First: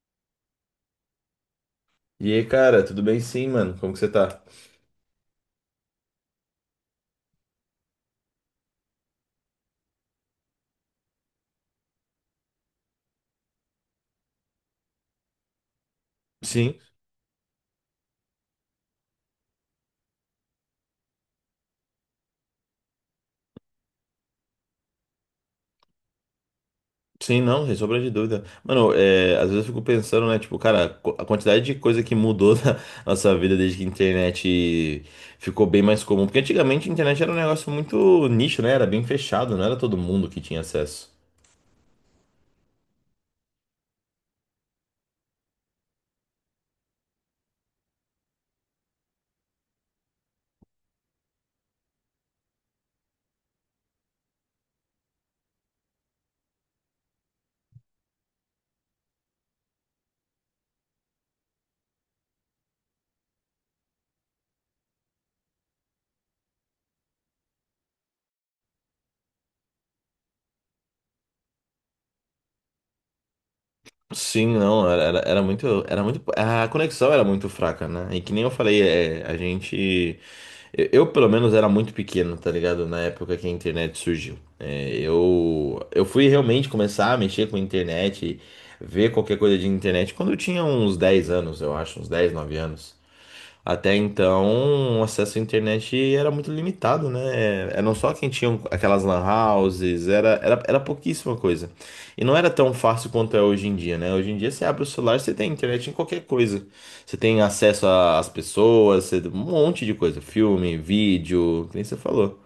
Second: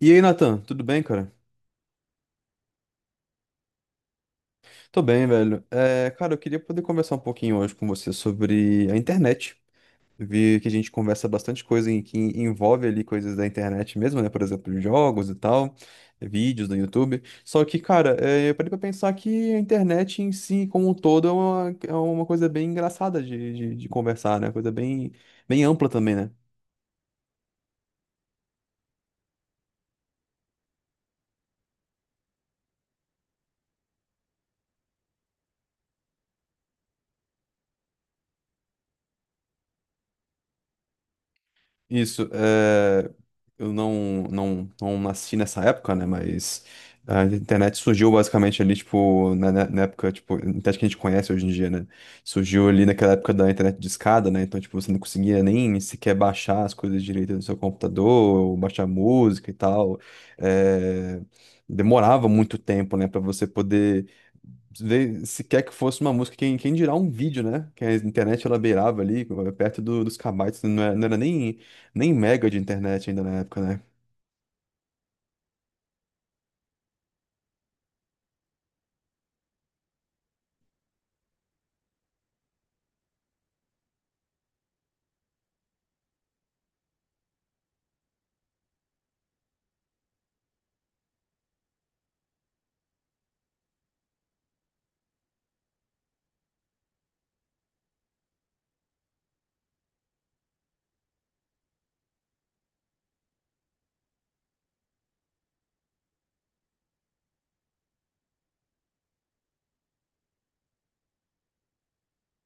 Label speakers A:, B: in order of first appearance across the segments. A: E aí, Nathan, tudo bem, cara?
B: E aí, cara, tudo bem sim, mano? Como que você tá?
A: Tô bem, velho. Cara, eu queria poder conversar um pouquinho hoje com você sobre a internet. Vi que a gente conversa bastante coisa que envolve ali coisas da internet mesmo, né? Por exemplo, jogos e tal, vídeos no
B: Sim,
A: YouTube. Só que, cara, eu parei pra pensar que a internet em si, como um todo, é uma coisa bem engraçada de conversar, né? Coisa bem, bem ampla também, né?
B: sim, não, sem sombra de dúvida. Mano, às vezes eu fico pensando, né, tipo, cara, a quantidade de coisa que mudou na nossa vida desde que a internet ficou bem mais comum. Porque antigamente a internet era um negócio muito nicho, né? Era bem fechado, não era todo mundo que tinha acesso.
A: Isso, eu não nasci nessa época, né? Mas a internet surgiu basicamente ali, tipo, na época, tipo, a internet que a gente conhece hoje em dia, né? Surgiu ali naquela época da internet de escada, né? Então, tipo, você não conseguia nem sequer baixar as coisas direito no seu computador, ou baixar música e tal. É, Demorava muito tempo, né, pra você poder ver sequer que fosse uma música, quem dirá um vídeo, né? Que a internet ela beirava ali, perto dos kbytes, não era nem mega de internet ainda na época, né?
B: Sim, não, era muito, era muito, a conexão era muito fraca, né? E que nem eu falei, a gente. Pelo menos, era muito pequeno, tá ligado? Na época que a internet surgiu. Eu fui realmente começar a mexer com a internet, ver qualquer coisa de internet, quando eu tinha uns 10 anos, eu acho, uns 10 9 anos. Até então, o acesso à internet era muito limitado, né? Era não só quem tinha um, aquelas lan houses, era pouquíssima coisa. E não era tão fácil quanto é hoje em dia, né? Hoje em dia você abre o celular, você tem internet em qualquer coisa. Você tem acesso a- às pessoas, você- um monte de coisa, filme, vídeo, que nem você falou.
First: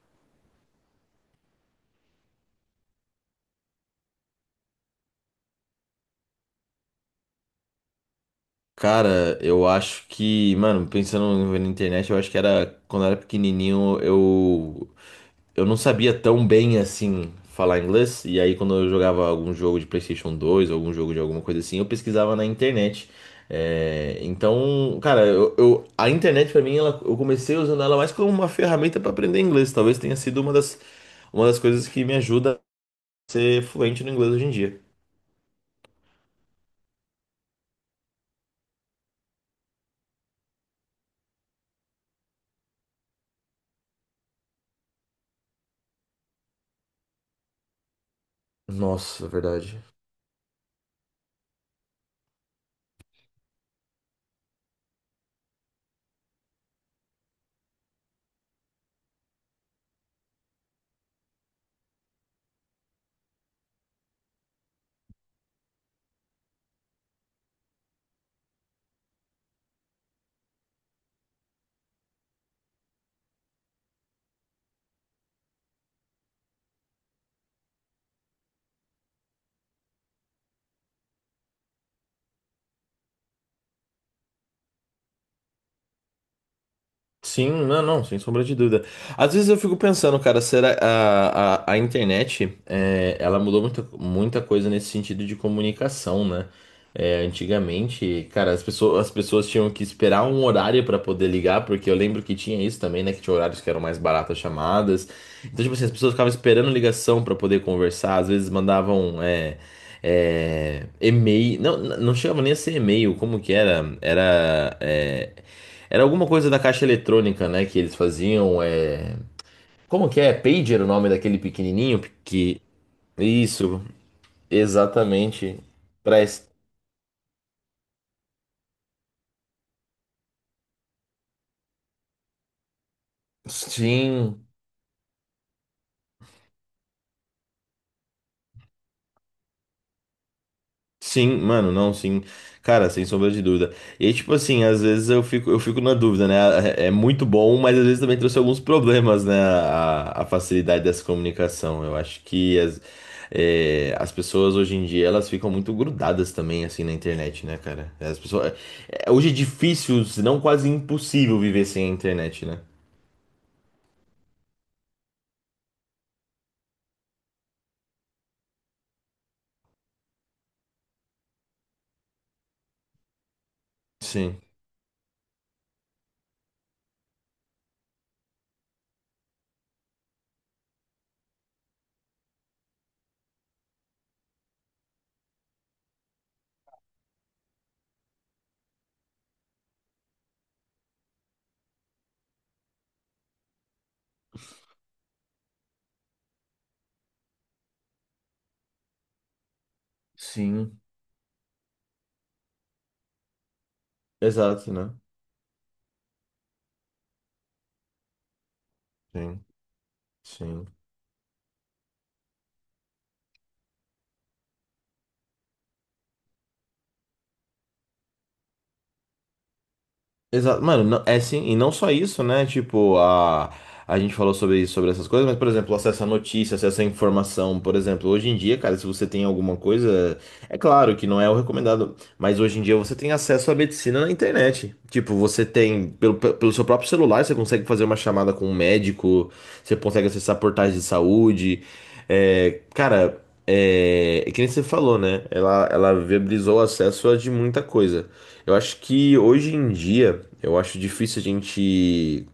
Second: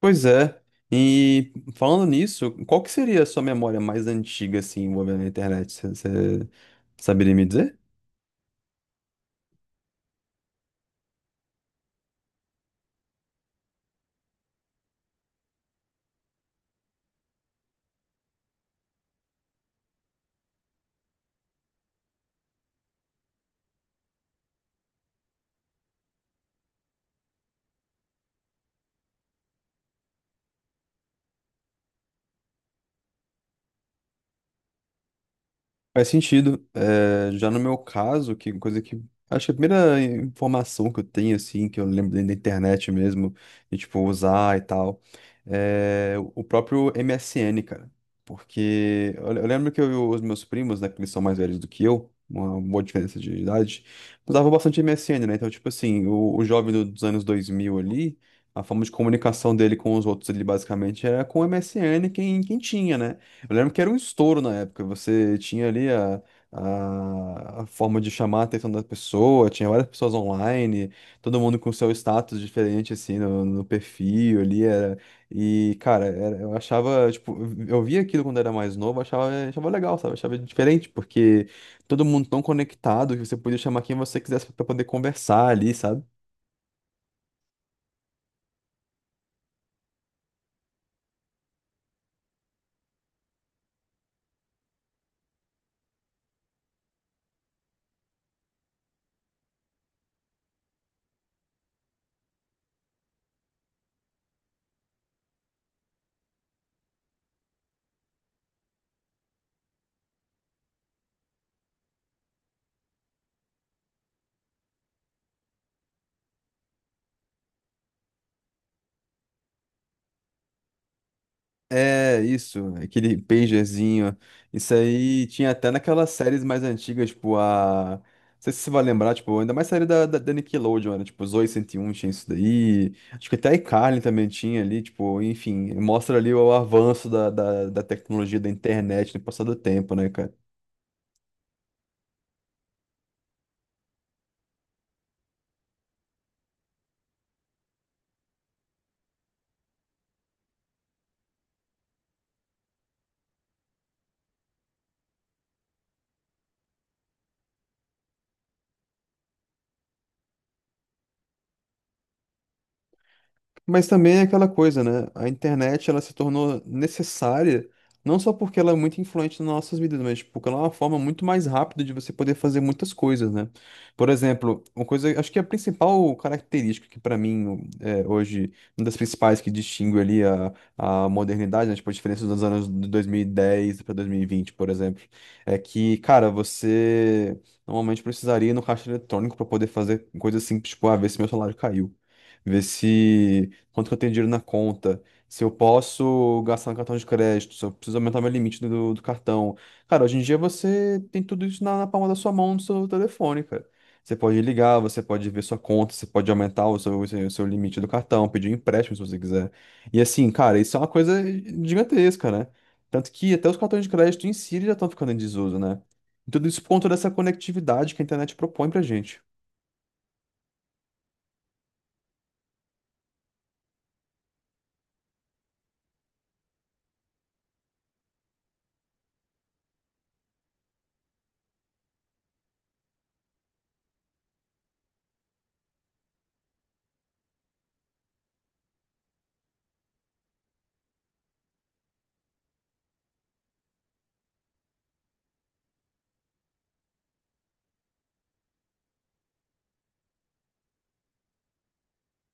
A: Pois é. E falando nisso, qual que seria a sua memória mais antiga, assim, envolvendo a internet? Você saberia me dizer?
B: Cara, eu acho que, mano, pensando na internet, eu acho que era quando eu era pequenininho, eu não sabia tão bem assim falar inglês, e aí quando eu jogava algum jogo de PlayStation 2, algum jogo de alguma coisa assim, eu pesquisava na internet. É, então, cara, a internet pra mim, eu comecei usando ela mais como uma ferramenta pra aprender inglês. Talvez tenha sido uma das coisas que me ajuda a ser fluente no inglês hoje em dia.
A: Faz sentido. É, já no meu caso, que coisa que. Acho que a primeira informação que eu tenho, assim, que eu lembro dentro da internet mesmo, de tipo, usar e tal, é o próprio MSN, cara. Porque
B: Nossa, é
A: eu lembro que
B: verdade.
A: eu, e os meus primos, né, que eles são mais velhos do que eu, uma boa diferença de idade, usavam bastante MSN, né? Então, tipo assim, o jovem dos anos 2000 ali, a forma de comunicação dele com os outros ali, basicamente, era com o MSN, quem tinha, né? Eu lembro que era um estouro na época. Você tinha ali a forma de chamar a atenção da pessoa, tinha várias pessoas online, todo mundo com seu status diferente, assim, no perfil ali. Era... E, cara, era- eu achava, tipo, eu via aquilo quando era mais novo, achava legal, sabe? Achava diferente, porque todo mundo tão conectado que você podia chamar quem você quisesse pra poder conversar ali, sabe?
B: Sim, não, não, sem sombra de dúvida. Às vezes eu fico pensando, cara, será a internet, é, ela mudou muita coisa nesse sentido de comunicação, né? É, antigamente, cara, as pessoas tinham que esperar um horário pra poder ligar, porque eu lembro que tinha isso também, né? Que tinha horários que eram mais baratas as chamadas. Então, tipo assim, as pessoas ficavam esperando ligação pra poder conversar, às vezes mandavam, e-mail, não, não chegava nem a ser e-mail, como que era? Era alguma coisa da caixa eletrônica, né? Que eles faziam. É... Como que é? Pager o nome daquele pequenininho?
A: É,
B: Que...
A: isso, aquele
B: Isso,
A: pagerzinho. Isso aí tinha
B: exatamente.
A: até naquelas
B: Pra...
A: séries
B: es-
A: mais antigas, tipo a. Não sei se você vai lembrar, tipo, ainda mais série da Nickelodeon, né? Tipo, Zoey 101 tinha isso daí. Acho que até a iCarly também
B: Sim.
A: tinha ali, tipo, enfim, mostra ali o avanço da tecnologia da internet no passar do tempo, né, cara?
B: Sim, mano, não, sim. Cara, sem sombra de dúvida. E aí, tipo assim, às vezes eu fico na dúvida, né? É é muito bom, mas às vezes também trouxe alguns problemas, né? A facilidade dessa comunicação. Eu acho que as pessoas hoje em dia, elas ficam muito grudadas também, assim, na internet, né, cara? As pessoas, é, hoje é difícil, se não quase impossível viver sem a internet, né?
A: Mas também é aquela coisa, né? A internet ela se tornou necessária não só porque ela é muito influente nas nossas vidas, mas tipo, porque ela é uma forma muito mais rápida de você poder fazer muitas coisas, né? Por
B: Sim,
A: exemplo, uma coisa, acho que a principal característica que para mim é, hoje, uma das principais que distingue ali a modernidade, né? Tipo, a diferença dos anos de 2010 para 2020, por exemplo, é que, cara, você normalmente precisaria ir no caixa eletrônico para poder fazer coisas simples, tipo, ah, ver se meu salário caiu, ver se quanto que eu tenho dinheiro na conta, se eu posso gastar no cartão de crédito, se eu preciso aumentar meu limite do cartão. Cara, hoje em dia
B: sim.
A: você tem tudo isso na palma da sua mão, no seu telefone, cara. Você pode
B: Exato,
A: ligar,
B: né?
A: você pode ver sua conta, você pode aumentar o seu limite do cartão, pedir um empréstimo se você
B: Sim,
A: quiser. E assim, cara,
B: sim.
A: isso é uma coisa gigantesca, né? Tanto que até os cartões de crédito em si eles já estão ficando em desuso, né? E tudo isso por conta dessa conectividade que a internet propõe pra gente.
B: Exato, mano, é sim, e não só isso, né? Tipo, a gente falou sobre isso, sobre essas coisas, mas, por exemplo, acesso à notícia, acesso à informação, por exemplo, hoje em dia, cara, se você tem alguma coisa, é claro que não é o recomendado, mas hoje em dia você tem acesso à medicina na internet. Tipo, você tem, pelo seu próprio celular, você consegue fazer uma chamada com um médico, você consegue acessar portais de saúde. É, cara, é que nem você falou, né? Ela viabilizou o acesso a de muita coisa. Eu acho que hoje em dia, eu acho difícil a gente.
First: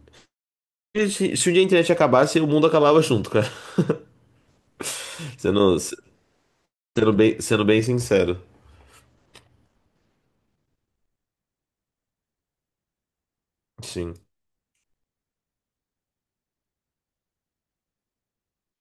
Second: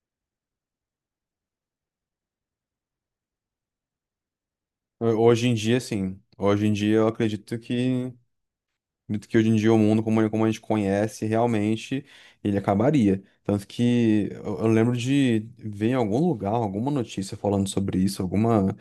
B: Se um dia a internet acabasse, o mundo acabava junto, cara.
A: Hoje em dia,
B: Sendo,
A: sim. Hoje em dia eu
B: Sendo
A: acredito
B: sendo bem
A: que
B: sincero.
A: acredito que hoje em dia o mundo, como, como a gente conhece, realmente ele acabaria. Tanto
B: Sim.
A: que eu lembro de ver em algum lugar, alguma notícia falando sobre isso,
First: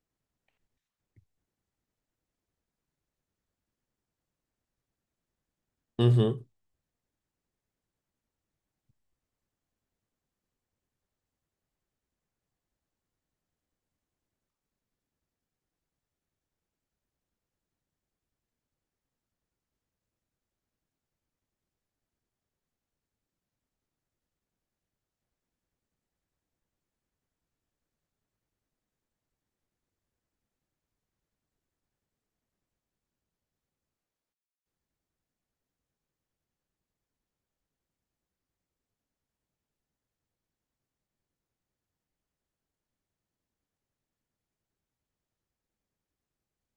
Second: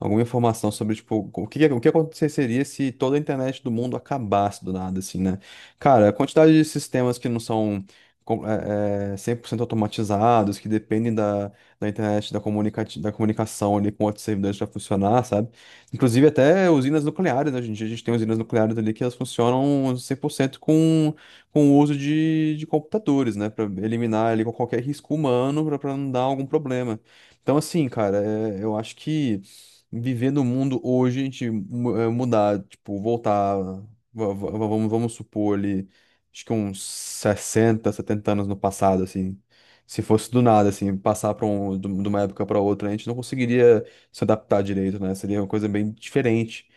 A: alguma informação sobre, tipo, o que aconteceria se toda a internet do mundo acabasse do nada, assim, né? Cara, a
B: Uhum.
A: quantidade de sistemas que não são 100% automatizados, que dependem da internet, da comunicação ali com outros servidores para funcionar, sabe? Inclusive até usinas nucleares, né? Hoje em dia a gente tem usinas nucleares ali que elas funcionam 100% com o uso de computadores, né? Para eliminar ali qualquer risco humano, para não dar algum problema. Então, assim, cara, eu acho que viver no mundo hoje, a gente mudar, tipo, voltar, vamos supor ali, acho que uns 60 70 anos no passado, assim. Se fosse do nada, assim, passar para um, de uma época para outra, a gente não conseguiria se adaptar direito, né? Seria uma coisa bem diferente.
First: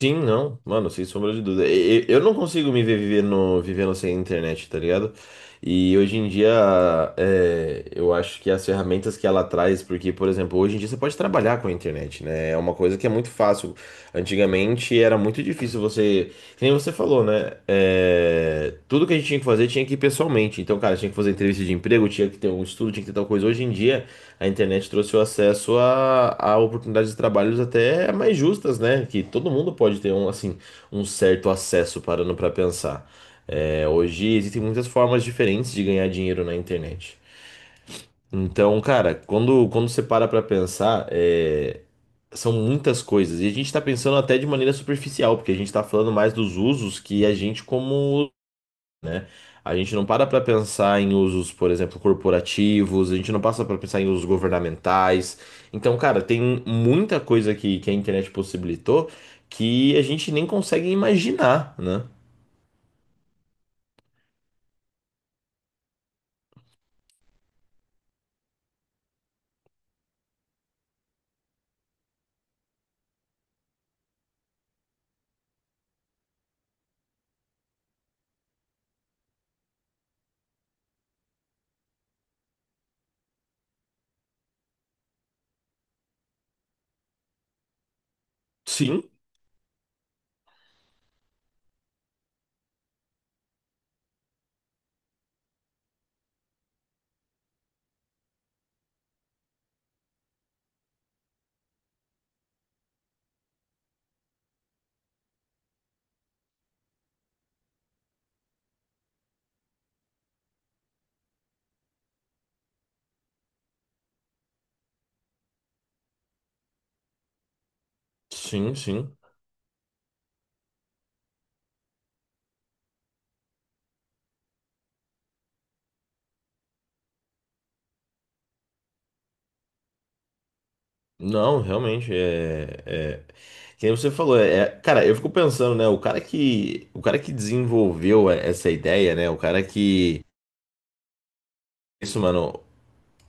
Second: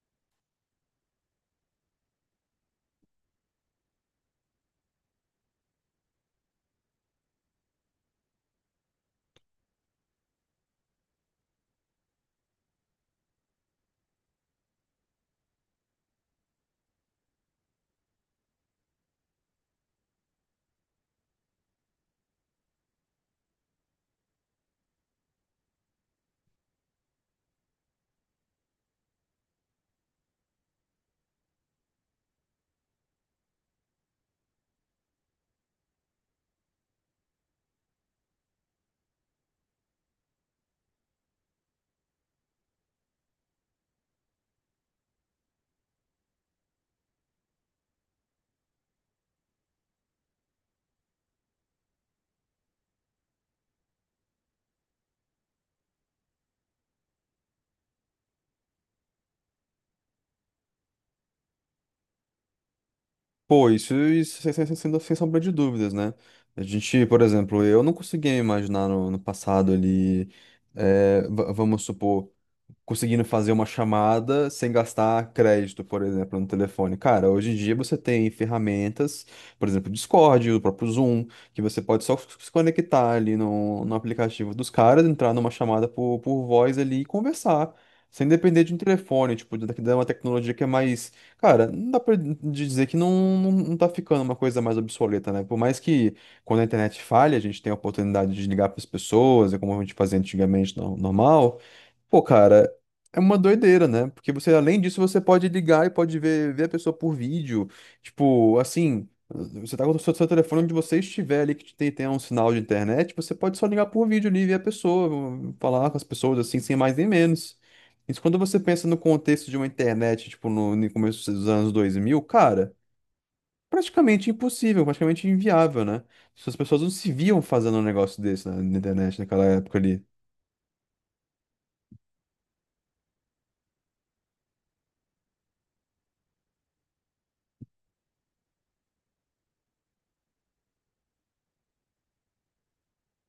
B: Sim, não. Mano, sem sombra de dúvida. Eu não consigo me ver vivendo sem internet, tá ligado? E hoje em dia, é, eu acho que as ferramentas que ela traz, porque, por exemplo, hoje em dia você pode trabalhar com a internet, né? É uma coisa que é muito fácil. Antigamente era muito difícil você. Que nem você falou, né? É, tudo que a gente tinha que fazer tinha que ir pessoalmente. Então, cara, tinha que fazer entrevista de emprego, tinha que ter um estudo, tinha que ter tal coisa. Hoje em dia, a internet trouxe o acesso a oportunidades de trabalhos até mais justas, né? Que todo mundo pode ter um, assim, um certo acesso parando pra pensar. É, hoje existem muitas formas diferentes de ganhar dinheiro na internet. Então, cara, quando você para pra pensar, é, são muitas coisas. E a gente tá pensando até de maneira superficial, porque a gente tá falando mais dos usos que a gente como... A gente não para pra pensar em usos, por exemplo, corporativos, a gente não passa pra pensar em usos governamentais. Então, cara, tem muita coisa que a internet possibilitou que a gente nem consegue imaginar, né?
A: Pô, isso, isso sem sombra de dúvidas, né? A gente, por exemplo, eu não conseguia imaginar no passado ali, vamos supor, conseguindo fazer uma chamada sem gastar crédito, por exemplo, no telefone. Cara, hoje em dia você tem ferramentas, por exemplo, o Discord, o próprio Zoom, que você pode só se conectar ali no aplicativo dos caras, entrar numa chamada por voz ali e conversar. Sem depender de um
B: Sim.
A: telefone, tipo, da uma tecnologia que é mais. Cara, não dá pra dizer que não tá ficando uma coisa mais obsoleta, né? Por mais que quando a internet falha, a gente tem a oportunidade de ligar para as pessoas, é como a gente fazia antigamente normal. Pô, cara, é uma doideira, né? Porque você, além disso, você pode ligar e pode ver a pessoa por vídeo. Tipo, assim, você tá com seu telefone onde você estiver ali, que tem um sinal de internet, você pode só ligar por vídeo ali e ver a pessoa, falar com as pessoas assim, sem mais nem menos. Isso quando você
B: Sim,
A: pensa no
B: sim.
A: contexto de uma internet, tipo, no começo dos anos dois mil, cara, praticamente impossível, praticamente inviável, né? As pessoas não se viam fazendo um negócio desse na internet naquela época ali.
B: Não, realmente, é, é... Que nem você falou, cara, eu fico pensando, né, o cara que desenvolveu é, essa ideia, né, isso, mano,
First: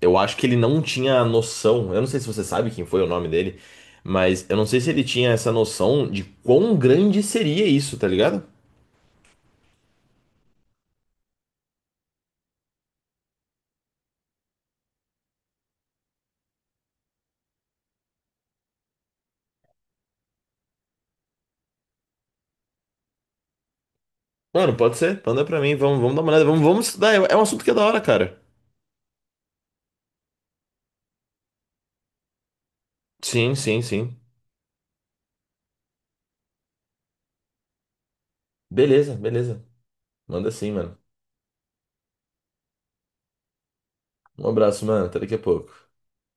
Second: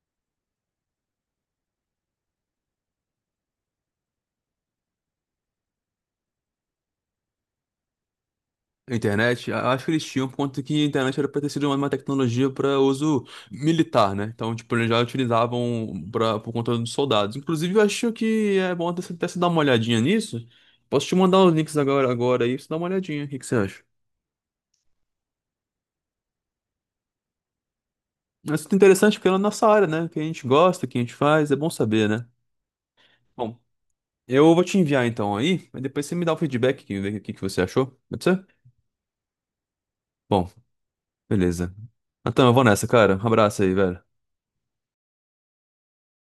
B: eu acho que ele não tinha noção, eu não sei se você sabe quem foi o nome dele, mas eu não sei se ele tinha essa noção de quão grande seria isso, tá ligado?
A: Internet, acho que eles tinham, por conta que a internet era para ter sido uma tecnologia para uso militar, né? Então, tipo, eles já utilizavam pra, por conta dos soldados. Inclusive, eu acho que é bom até você dar uma olhadinha nisso. Posso te mandar os links agora aí, pra você dá uma olhadinha. O que que você acha?
B: Mano, pode ser, manda pra mim, vamos, vamos dar uma olhada, vamos, vamos estudar, é é um assunto que é da hora, cara.
A: Mas isso é interessante porque é na nossa área, né? O que a gente gosta, o que a gente faz, é bom saber, né?
B: Sim,
A: Bom,
B: sim, sim.
A: eu vou te enviar então aí, mas depois você me dá o feedback, que- ver o que que você achou, pode ser?
B: Beleza, beleza, manda
A: Bom,
B: sim, mano.
A: beleza. Então, eu vou nessa, cara. Um abraço aí, velho.
B: Um abraço, mano, até daqui a pouco.